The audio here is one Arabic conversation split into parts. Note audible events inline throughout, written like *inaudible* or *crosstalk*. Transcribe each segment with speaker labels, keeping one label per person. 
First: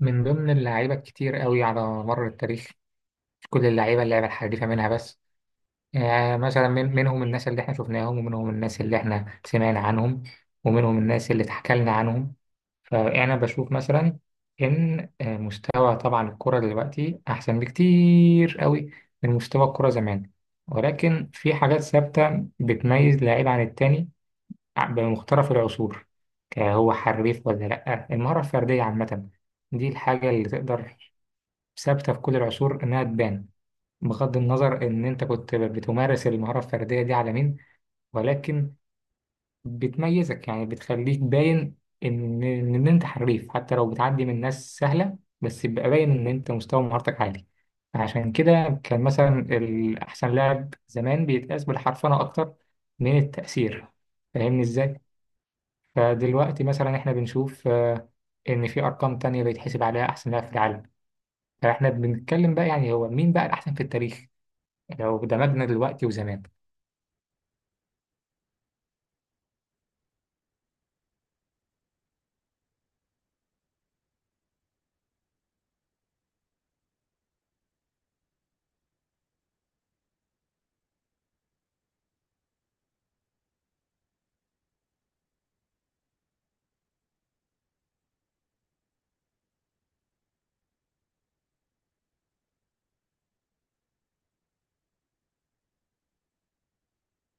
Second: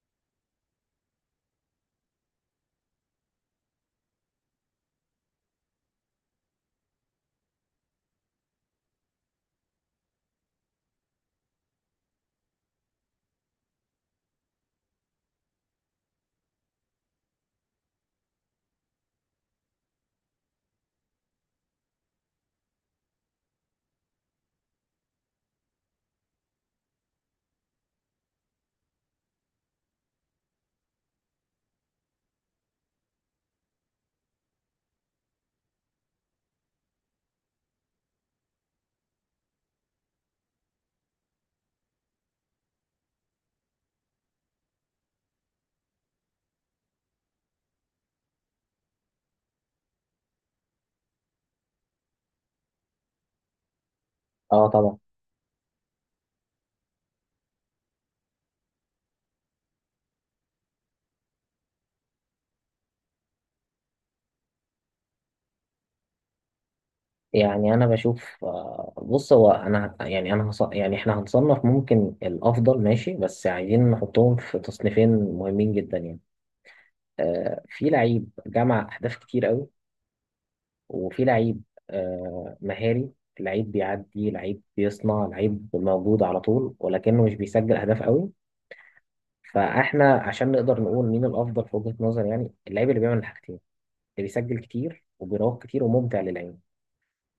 Speaker 1: من ضمن اللعيبة الكتير قوي على مر التاريخ. مش كل اللعيبة اللعبة الحريفة منها بس. يعني مثلا، منهم الناس اللي احنا شفناهم، ومنهم الناس اللي احنا سمعنا عنهم، ومنهم الناس اللي اتحكى لنا عنهم. فأنا بشوف مثلا إن مستوى طبعا الكرة دلوقتي أحسن بكتير قوي من مستوى الكرة زمان. ولكن في حاجات ثابتة بتميز لعيب عن التاني بمختلف العصور. هو حريف ولا لأ؟ المهارة الفردية عامة، دي الحاجة اللي تقدر، ثابتة في كل العصور إنها تبان، بغض النظر إن أنت كنت بتمارس المهارة الفردية دي على مين. ولكن بتميزك، يعني بتخليك باين إن أنت حريف. حتى لو بتعدي من ناس سهلة، بس يبقى باين إن أنت مستوى مهارتك عالي. عشان كده كان مثلا الأحسن لاعب زمان بيتقاس بالحرفنة أكتر من التأثير. فاهمني
Speaker 2: اه، طبعا.
Speaker 1: إزاي؟ فدلوقتي مثلا إحنا بنشوف إن في أرقام تانية بيتحسب عليها أحسن لاعب في العالم. فاحنا بنتكلم بقى يعني هو مين بقى الأحسن في التاريخ لو دمجنا دلوقتي وزمان.
Speaker 2: يعني انا بشوف، بص. هو انا يعني يعني احنا هنصنف ممكن الافضل، ماشي، بس عايزين نحطهم في تصنيفين مهمين جدا يعني. في لعيب جمع اهداف كتير قوي، وفي لعيب مهاري. لعيب بيعدي، لعيب بيصنع، لعيب موجود على طول ولكنه مش بيسجل اهداف قوي. فاحنا عشان نقدر نقول مين الافضل في وجهة نظر، يعني اللعيب اللي بيعمل الحاجتين، اللي بيسجل كتير وبيراوغ كتير وممتع للعين.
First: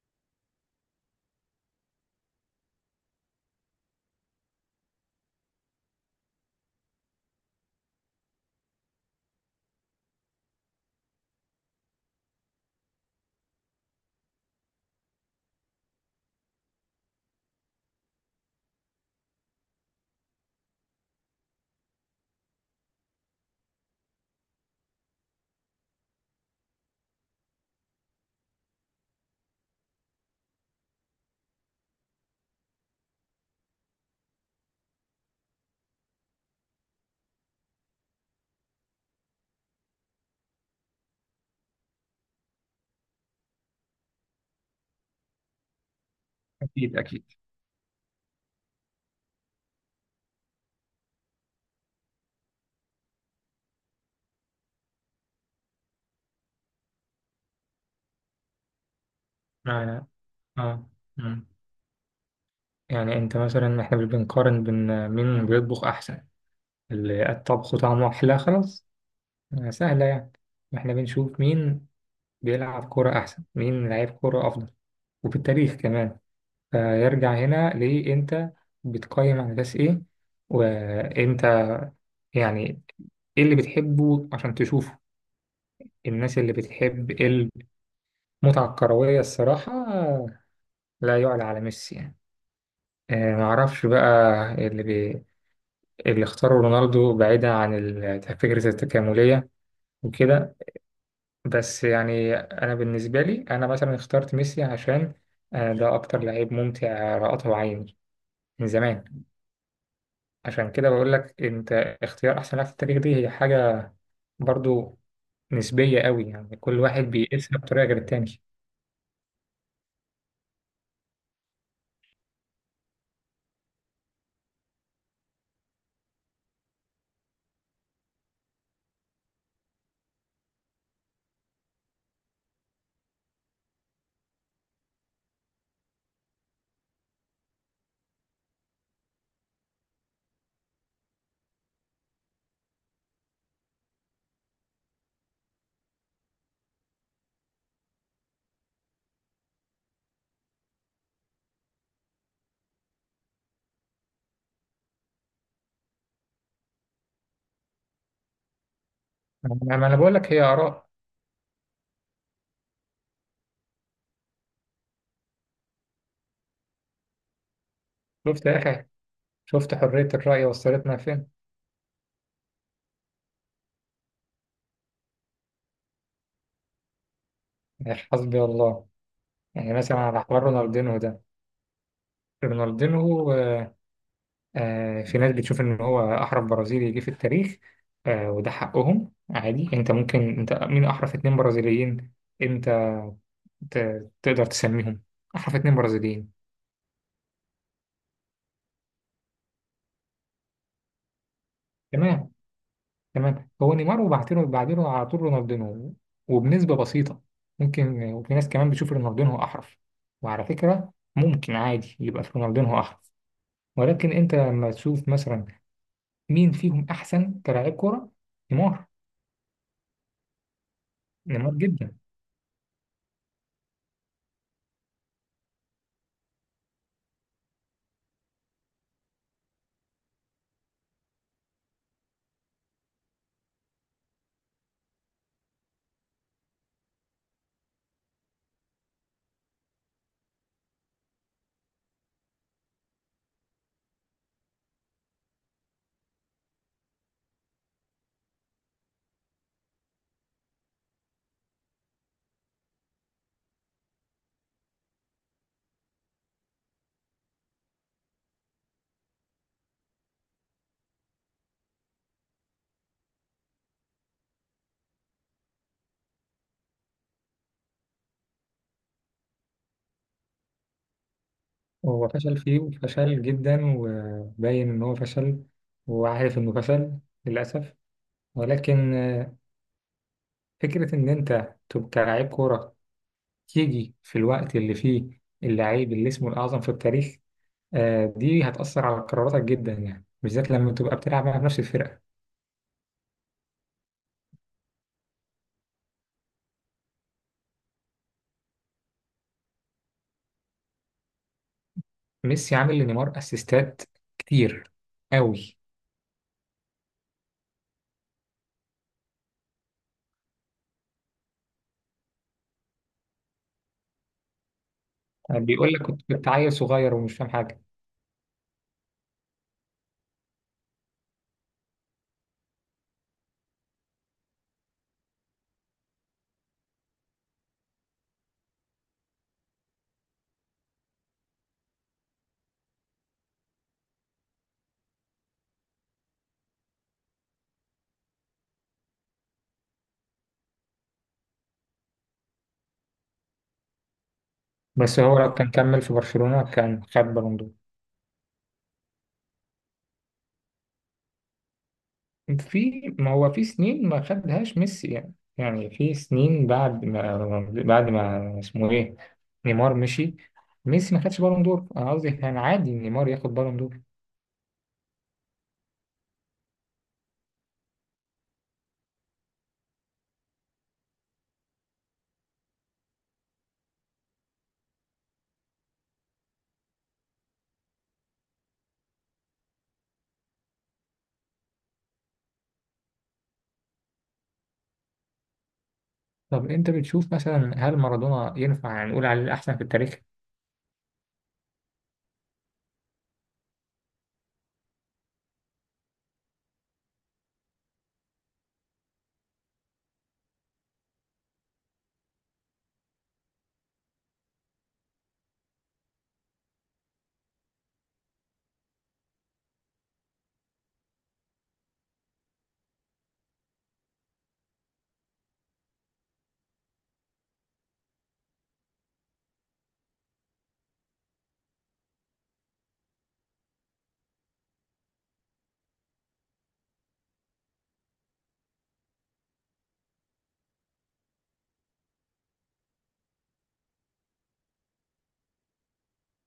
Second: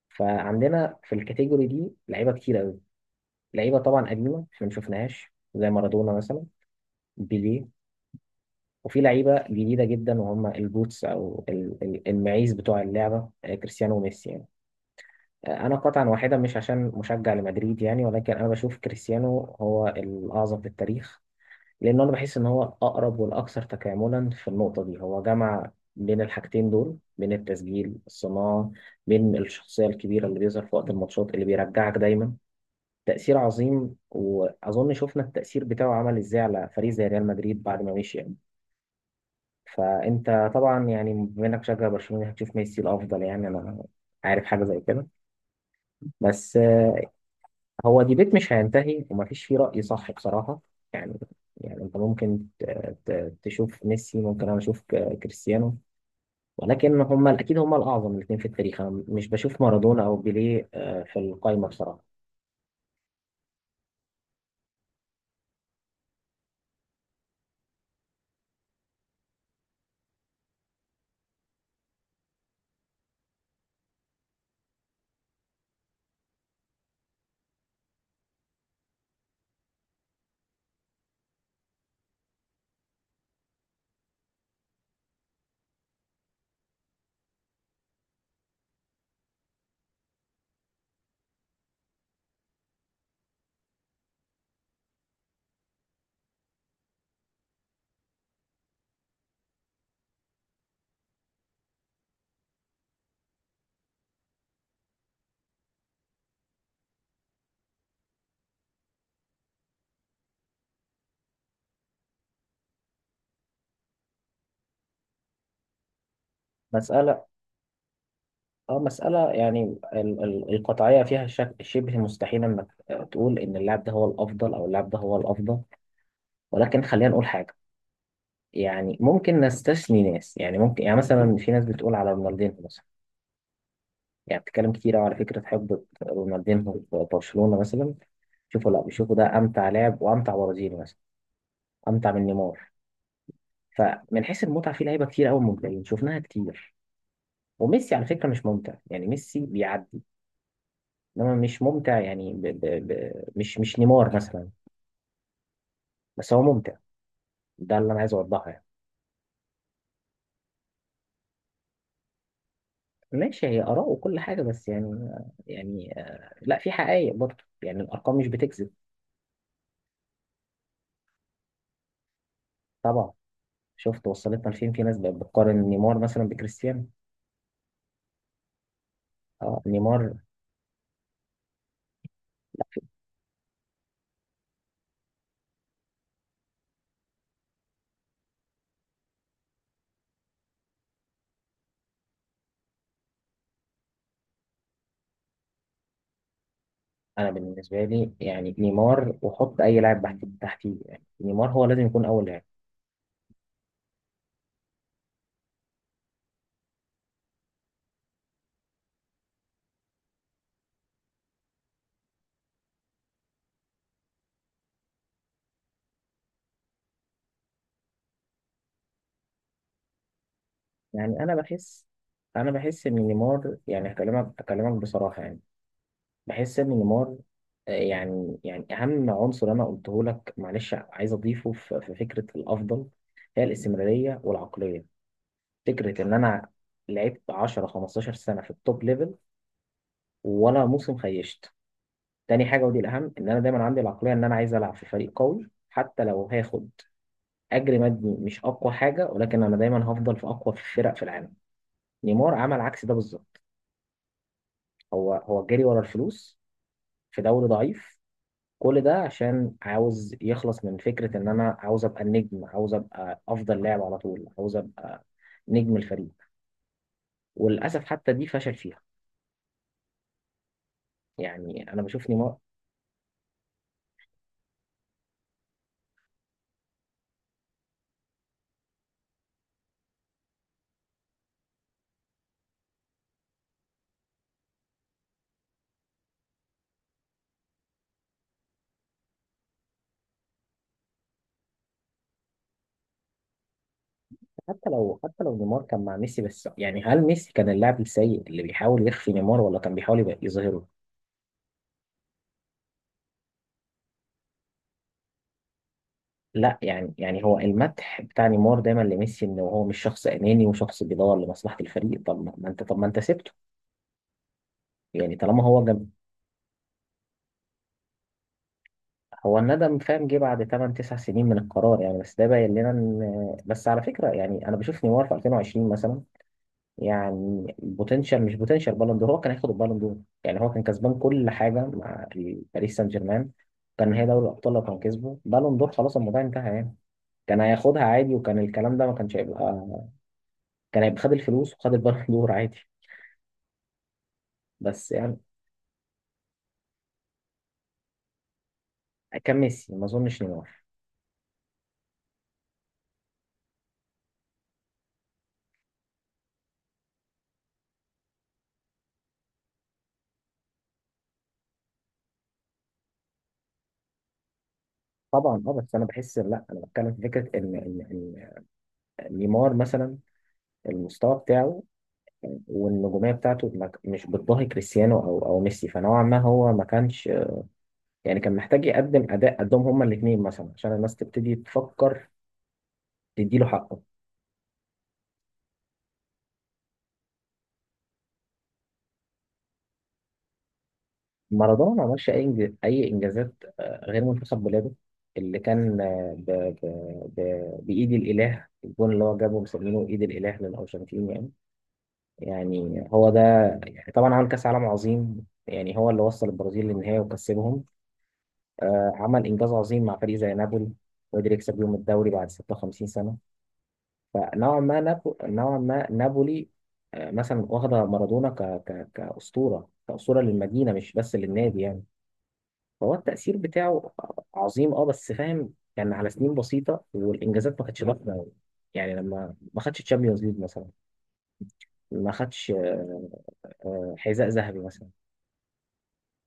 Speaker 2: فعندنا في الكاتيجوري دي لعيبه كتير قوي. لعيبه طبعا قديمه احنا ما شفناهاش، زي مارادونا مثلا، بيليه. وفي لعيبه جديده جدا، وهم البوتس او المعيز بتوع اللعبه، كريستيانو وميسي يعني. انا قطعا واحده، مش عشان مشجع لمدريد يعني، ولكن انا بشوف كريستيانو هو الاعظم في التاريخ. لان انا بحس ان هو الاقرب والاكثر تكاملا في النقطه دي. هو جمع بين الحاجتين دول، بين التسجيل الصناعه، بين الشخصيه الكبيره اللي بيظهر في وقت الماتشات اللي بيرجعك دايما. تأثير عظيم، وأظن شفنا التأثير بتاعه عمل إزاي على فريق زي ريال مدريد بعد ما مشي يعني. فأنت طبعا يعني بما إنك مشجع برشلونة يعني هتشوف ميسي الأفضل، يعني أنا عارف حاجة زي كده. بس
Speaker 1: أكيد أكيد.
Speaker 2: هو ديبيت مش هينتهي ومفيش فيه رأي صح بصراحة. يعني، يعني أنت ممكن تشوف ميسي، ممكن أنا أشوف كريستيانو، ولكن هما أكيد هما الأعظم الاتنين في التاريخ. أنا مش بشوف مارادونا
Speaker 1: معنى،
Speaker 2: أو بيليه
Speaker 1: اه.
Speaker 2: في
Speaker 1: مم.
Speaker 2: القايمة بصراحة.
Speaker 1: يعني انت مثلا، احنا مش بنقارن بين مين بيطبخ احسن، اللي الطبخ طعمه احلى خلاص. سهلة يعني. احنا بنشوف مين بيلعب كرة احسن، مين لعيب كرة افضل، وفي التاريخ كمان. فيرجع هنا ليه انت بتقيم على اساس ايه، وانت يعني ايه اللي بتحبه عشان تشوفه؟ الناس اللي بتحب متعة كروية، الصراحة لا يعلى على ميسي يعني. معرفش بقى. اللي بي... اللي اختاروا رونالدو بعيدا عن فكرة التكاملية وكده. بس يعني أنا بالنسبة لي، أنا مثلا اخترت ميسي عشان ده أكتر لعيب ممتع رأته عيني من زمان. عشان كده بقول لك أنت، اختيار أحسن لاعب في التاريخ دي هي حاجة برضو نسبية قوي يعني. كل واحد
Speaker 2: مسألة،
Speaker 1: بيقيسها بطريقة غير التاني.
Speaker 2: اه، مسألة يعني القطعية فيها شبه مستحيل انك تقول ان اللاعب ده هو الافضل او اللاعب ده هو الافضل. ولكن خلينا نقول حاجة. يعني ممكن نستثني ناس، يعني ممكن يعني مثلا في ناس بتقول على رونالدينهو مثلا، يعني بتتكلم كتير أوي على فكرة حقبة رونالدينهو في برشلونة مثلا. شوفوا، لا، بيشوفوا ده امتع لاعب وامتع برازيلي مثلا، امتع من نيمار. فمن حيث المتعة في لعيبة كتير قوي ممتعين شفناها كتير. وميسي على فكرة مش ممتع، يعني ميسي بيعدي، انما مش ممتع، يعني مش نيمار مثلا، بس هو ممتع. ده اللي انا عايز اوضحه يعني.
Speaker 1: ما أنا بقول لك هي آراء.
Speaker 2: ماشي، هي اراء وكل حاجه، بس يعني، يعني لا، في حقائق برضه، يعني الارقام مش
Speaker 1: شفت يا
Speaker 2: بتكذب.
Speaker 1: أخي، شفت حرية الرأي وصلتنا فين؟
Speaker 2: طبعا. شفت وصلتنا لفين، في ناس بقت بتقارن نيمار مثلا بكريستيانو.
Speaker 1: حسبي الله.
Speaker 2: اه،
Speaker 1: يعني مثلا
Speaker 2: نيمار.
Speaker 1: على حوار رونالدينو ده، رونالدينو، في ناس بتشوف ان هو احرف برازيلي جه في التاريخ. وده حقهم عادي. انت ممكن، انت مين احرف اتنين برازيليين؟ انت تقدر تسميهم احرف اتنين برازيليين؟
Speaker 2: انا بالنسبه لي، يعني نيمار وحط اي لاعب تحت تحتيه، يعني نيمار هو لازم يكون اول
Speaker 1: تمام
Speaker 2: لاعب.
Speaker 1: تمام. هو نيمار، وبعدينه بعدينه على طول رونالدينو وبنسبة بسيطة ممكن. وفي ناس كمان بتشوف رونالدينو احرف، وعلى فكرة ممكن عادي يبقى في رونالدينو احرف. ولكن انت لما تشوف مثلا مين فيهم أحسن كلاعب كورة؟ نيمار.
Speaker 2: يعني
Speaker 1: نيمار جدا.
Speaker 2: انا بحس ان نيمار، يعني هكلمك بصراحه، يعني بحس ان نيمار، يعني اهم عنصر انا قلته لك معلش عايز اضيفه في فكره الافضل، هي الاستمراريه والعقليه. فكره ان انا لعبت 10 15 سنه في التوب ليفل، ولا موسم خيشت. تاني حاجه، ودي الاهم، ان انا دايما عندي العقليه ان انا عايز العب في فريق قوي حتى لو هاخد اجر مادي مش اقوى حاجه، ولكن انا دايما هفضل في اقوى فرق في العالم. نيمار عمل عكس ده بالظبط. هو جري ورا الفلوس في دوري ضعيف. كل ده عشان عاوز يخلص من فكرة إن أنا عاوز أبقى النجم، عاوز أبقى أفضل لاعب على طول، عاوز أبقى نجم الفريق. وللأسف حتى دي فشل فيها. يعني أنا
Speaker 1: وهو
Speaker 2: بشوف نيمار.
Speaker 1: فشل فيه، وفشل جدا، وباين إن هو فشل وعارف إنه فشل، للأسف. ولكن فكرة إن أنت تبقى كلاعب كورة تيجي في الوقت اللي فيه اللعيب اللي اسمه الأعظم في التاريخ، دي هتأثر على قراراتك جدا يعني، بالذات لما تبقى بتلعب مع نفس الفرقة.
Speaker 2: حتى لو، حتى لو نيمار كان مع ميسي، بس يعني هل ميسي كان اللاعب السيء اللي بيحاول يخفي نيمار، ولا كان بيحاول يبقى يظهره؟
Speaker 1: ميسي عامل لنيمار أسيستات كتير أوي.
Speaker 2: لا يعني، يعني هو المدح بتاع نيمار دايما لميسي إن هو مش شخص أناني وشخص بيدور لمصلحة الفريق. طب ما أنت، طب ما أنت سبته، يعني طالما هو،
Speaker 1: بيقول لك كنت عيل صغير ومش فاهم حاجة.
Speaker 2: هو الندم فاهم جه بعد 8 9 سنين من القرار يعني. بس ده باين لنا ان، بس على فكره يعني انا بشوف نيمار في 2020 مثلا، يعني بوتنشال، مش بوتنشال، بالون دور، هو كان هياخد البالون دور. يعني هو كان كسبان كل حاجه مع باريس سان جيرمان، كان هي دوري الابطال، لو كان كسبه بالون دور خلاص الموضوع انتهى يعني. كان هياخدها عادي، وكان الكلام ده ما كانش هيبقى. كان هيبقى خد الفلوس وخد البالون *laughs* دور عادي. بس
Speaker 1: بس
Speaker 2: يعني
Speaker 1: هو لو كان كمل في برشلونة كان خد بالون دور.
Speaker 2: كان ميسي ما اظنش نيمار.
Speaker 1: في، ما هو في سنين ما خدهاش ميسي يعني. يعني في سنين بعد ما اسمه ايه، نيمار مشي، ميسي ما خدش بالون دور. انا قصدي كان عادي نيمار ياخد بالون دور.
Speaker 2: طبعا، اه، بس انا بحس، لا، انا بتكلم في فكره ان إن نيمار مثلا، المستوى بتاعه والنجومية بتاعته ما ك- مش بتضاهي كريستيانو أو ميسي. فنوعا ما هو ما كانش، يعني كان محتاج يقدم أداء قدهم هما الاتنين مثلا عشان الناس تبتدي تفكر تديله حقه.
Speaker 1: طب انت بتشوف مثلا، هل مارادونا ينفع نقول عليه الاحسن في التاريخ؟
Speaker 2: مارادونا ما عملش أي أي إنجازات غير منتخب بلاده، اللي كان بإيد الإله، الجون اللي هو جابه مسمينه إيد الإله للأرجنتين يعني. يعني هو ده. يعني طبعا عمل كأس عالم عظيم، يعني هو اللي وصل البرازيل للنهاية وكسبهم. عمل إنجاز عظيم مع فريق زي نابولي، وقدر يكسب بيهم الدوري بعد 56 سنة. فنوعا ما نوعا ما نابولي مثلا واخدة مارادونا كأسطورة، كأسطورة للمدينة مش بس للنادي يعني. فهو التأثير بتاعه عظيم، اه، بس فاهم كان على سنين بسيطة والإنجازات ما كانتش ضخمة أوي. يعني لما ما خدش تشامبيونز ليج مثلا، ما خدش حذاء ذهبي مثلا،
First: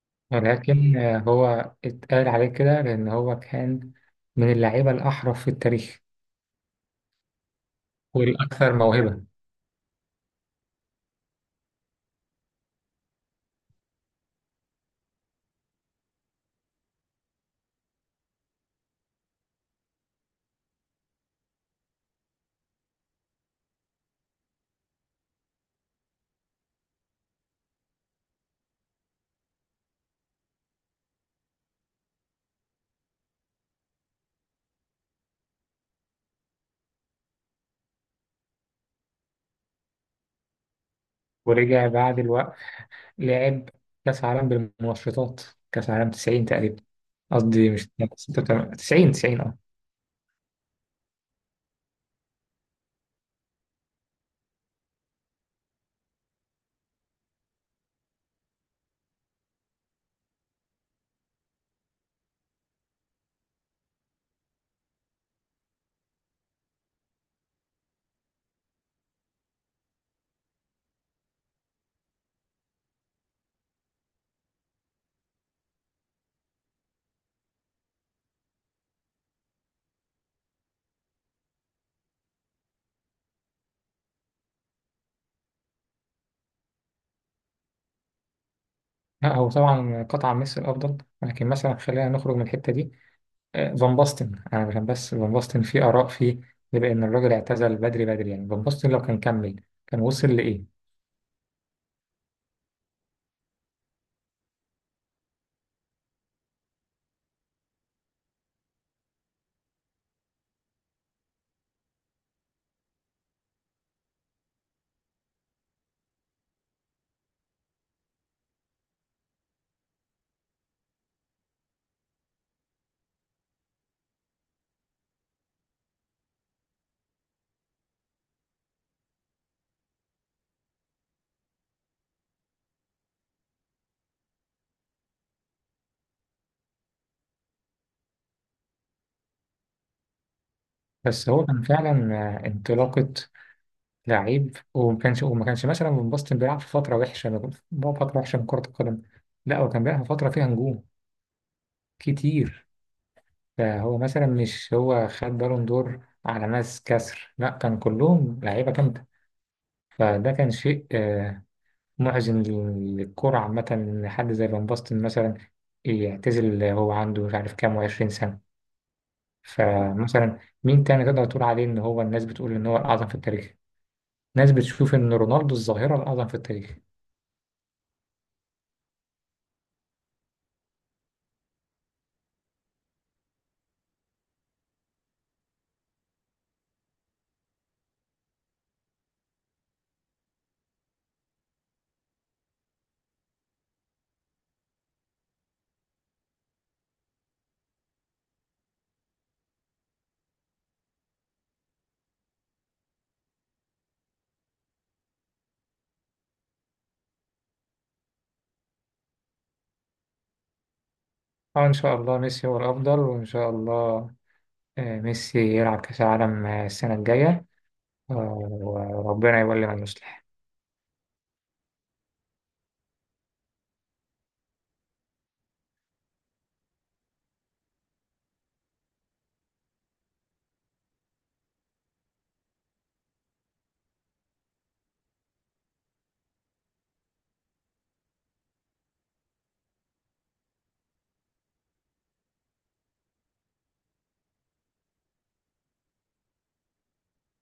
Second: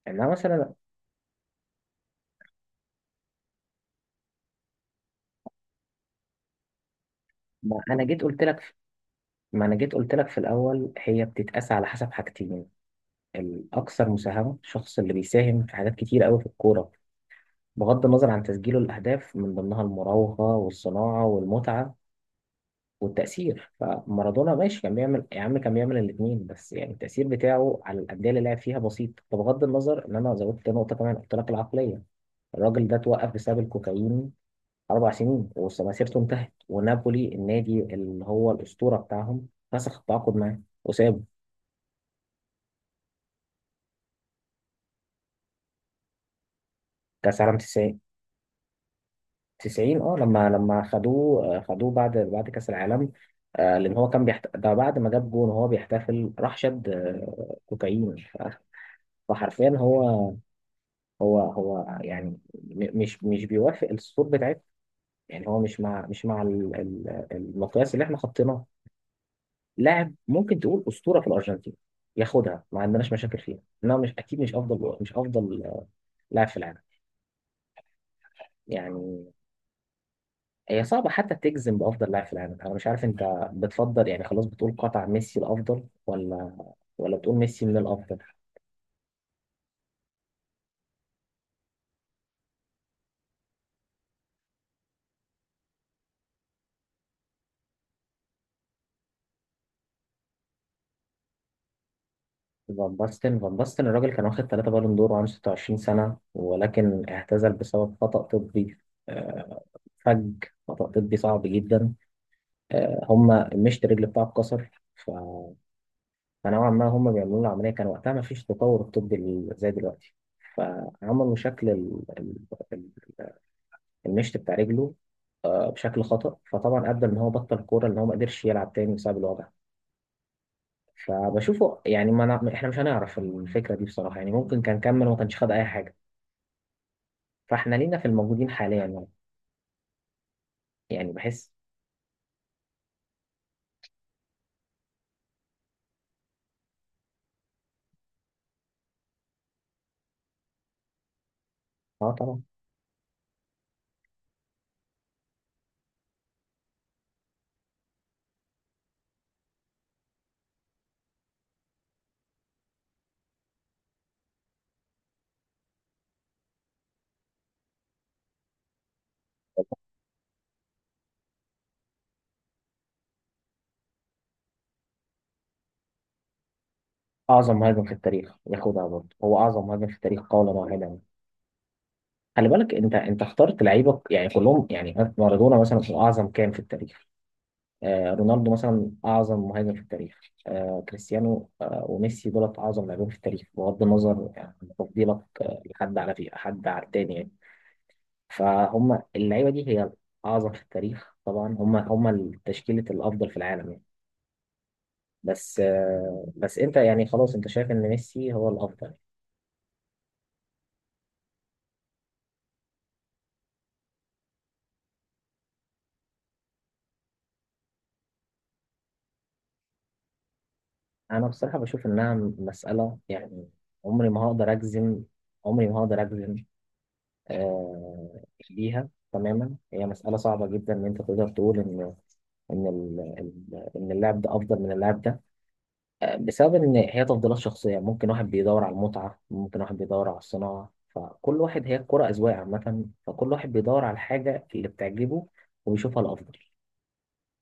Speaker 2: انما مثلا،
Speaker 1: ولكن هو اتقال عليه كده لان هو كان من اللعيبة الاحرف في التاريخ
Speaker 2: ما انا جيت قلت
Speaker 1: والاكثر
Speaker 2: لك،
Speaker 1: موهبة.
Speaker 2: ما انا جيت قلت لك في الاول هي بتتقاس على حسب حاجتين. الأكثر مساهمة، الشخص اللي بيساهم في حاجات كتير قوي في الكورة بغض النظر عن تسجيله الأهداف، من ضمنها المراوغة والصناعة والمتعة والتأثير. فمارادونا ماشي، كان بيعمل يا عم كان بيعمل الاتنين، بس يعني التأثير بتاعه على الأندية اللي لعب فيها بسيط. فبغض النظر إن أنا زودت نقطة كمان قلت لك العقلية، الراجل ده اتوقف بسبب الكوكايين أربع سنين ومسيرته انتهت، ونابولي النادي اللي هو الأسطورة بتاعهم فسخ التعاقد معاه وسابه.
Speaker 1: ورجع بعد الوقت لعب كأس عالم بالمنشطات، كأس عالم 90 تقريبا.
Speaker 2: كأس عالم
Speaker 1: قصدي مش
Speaker 2: 90،
Speaker 1: 90، 90 اه.
Speaker 2: 90 اه، لما خدوه، خدوه بعد كأس العالم. لأن هو كان ده بعد ما جاب جون وهو بيحتفل راح شد كوكايين. فحرفيا هو، هو يعني مش بيوافق الصور بتاعتنا، يعني هو مش مع المقياس اللي احنا حطيناه. لاعب ممكن تقول أسطورة في الأرجنتين، ياخدها ما عندناش مشاكل فيها، انما مش اكيد، مش افضل، مش افضل لاعب في العالم. يعني هي صعبة حتى تجزم بأفضل لاعب في العالم. أنا مش عارف أنت بتفضل يعني خلاص بتقول قطع ميسي الأفضل، ولا ولا بتقول ميسي من الأفضل.
Speaker 1: لا هو طبعا قطع ميسي الأفضل، ولكن مثلا خلينا نخرج من الحتة دي. فان باستن. أنا عشان بس فان باستن في آراء فيه بيبقى إن الراجل اعتزل بدري بدري يعني. فان باستن لو كان كمل كان وصل لإيه؟
Speaker 2: فان باستن الراجل كان واخد ثلاثة بالون دور وعنده 26 سنة، ولكن اعتزل بسبب خطأ طبي. آه، فج، خطأ طبي صعب جدا. هما مشط الرجل بتاعه اتكسر. فنوعا ما هما بيعملوا له عملية، كان وقتها ما فيش تطور الطبي زي دلوقتي، فعملوا شكل المشط بتاع رجله بشكل خطأ. فطبعا ادى ان هو بطل الكوره، ان هو ما قدرش يلعب تاني بسبب الوضع. فبشوفه يعني ما نع- احنا مش هنعرف الفكره دي بصراحه، يعني ممكن كان كمل وما كانش خد اي حاجه. فاحنا لينا في الموجودين حاليا يعني. يعني
Speaker 1: بس هو
Speaker 2: بحس،
Speaker 1: كان فعلا انطلاقة لعيب. وما كانش مثلا فان باستن بيلعب في فترة وحشة، بيلعب في فترة وحشة من كرة القدم. لا، هو كان بيلعب في فترة فيها نجوم
Speaker 2: اه طبعا.
Speaker 1: كتير. فهو مثلا مش هو خد بالون دور على ناس كسر، لا، كان كلهم لعيبة جامدة. فده كان شيء محزن للكرة عامة إن حد زي فان باستن مثلا يعتزل، هو عنده مش عارف كام وعشرين سنة. فمثلا، مين تاني تقدر تقول عليه إن هو، الناس بتقول إن هو الأعظم في التاريخ؟ ناس بتشوف إن رونالدو الظاهرة الأعظم في التاريخ.
Speaker 2: اعظم مهاجم في التاريخ ياخدها برضه، هو اعظم مهاجم في التاريخ قولا واحدا. خلي بالك انت اخترت لعيبه يعني كلهم، يعني مارادونا مثلا هو اعظم كام في التاريخ، رونالدو مثلا اعظم مهاجم في التاريخ، كريستيانو وميسي دولت اعظم لاعبين في التاريخ، بغض النظر يعني عن تفضيلك لحد على، في حد على التاني يعني. فهم اللعيبه دي هي الاعظم في التاريخ، طبعا هم تشكيله الافضل في العالم يعني. بس بس انت يعني خلاص انت شايف ان ميسي هو الافضل.
Speaker 1: اه إن شاء الله ميسي هو الأفضل، وإن شاء الله ميسي يلعب كأس العالم السنة الجاية. آه، وربنا يولي من يصلح.
Speaker 2: انا بصراحه بشوف انها مساله يعني، عمري ما هقدر اجزم، عمري ما هقدر اجزم آه، ليها تماما. هي مسألة صعبة جدا إن أنت تقدر تقول إن، إن إن اللاعب ده أفضل من اللاعب ده بسبب إن هي تفضيلات شخصية. ممكن واحد بيدور على المتعة، ممكن واحد بيدور على الصناعة، فكل واحد، هي الكرة أذواق عامة، فكل واحد بيدور على الحاجة اللي بتعجبه وبيشوفها الأفضل.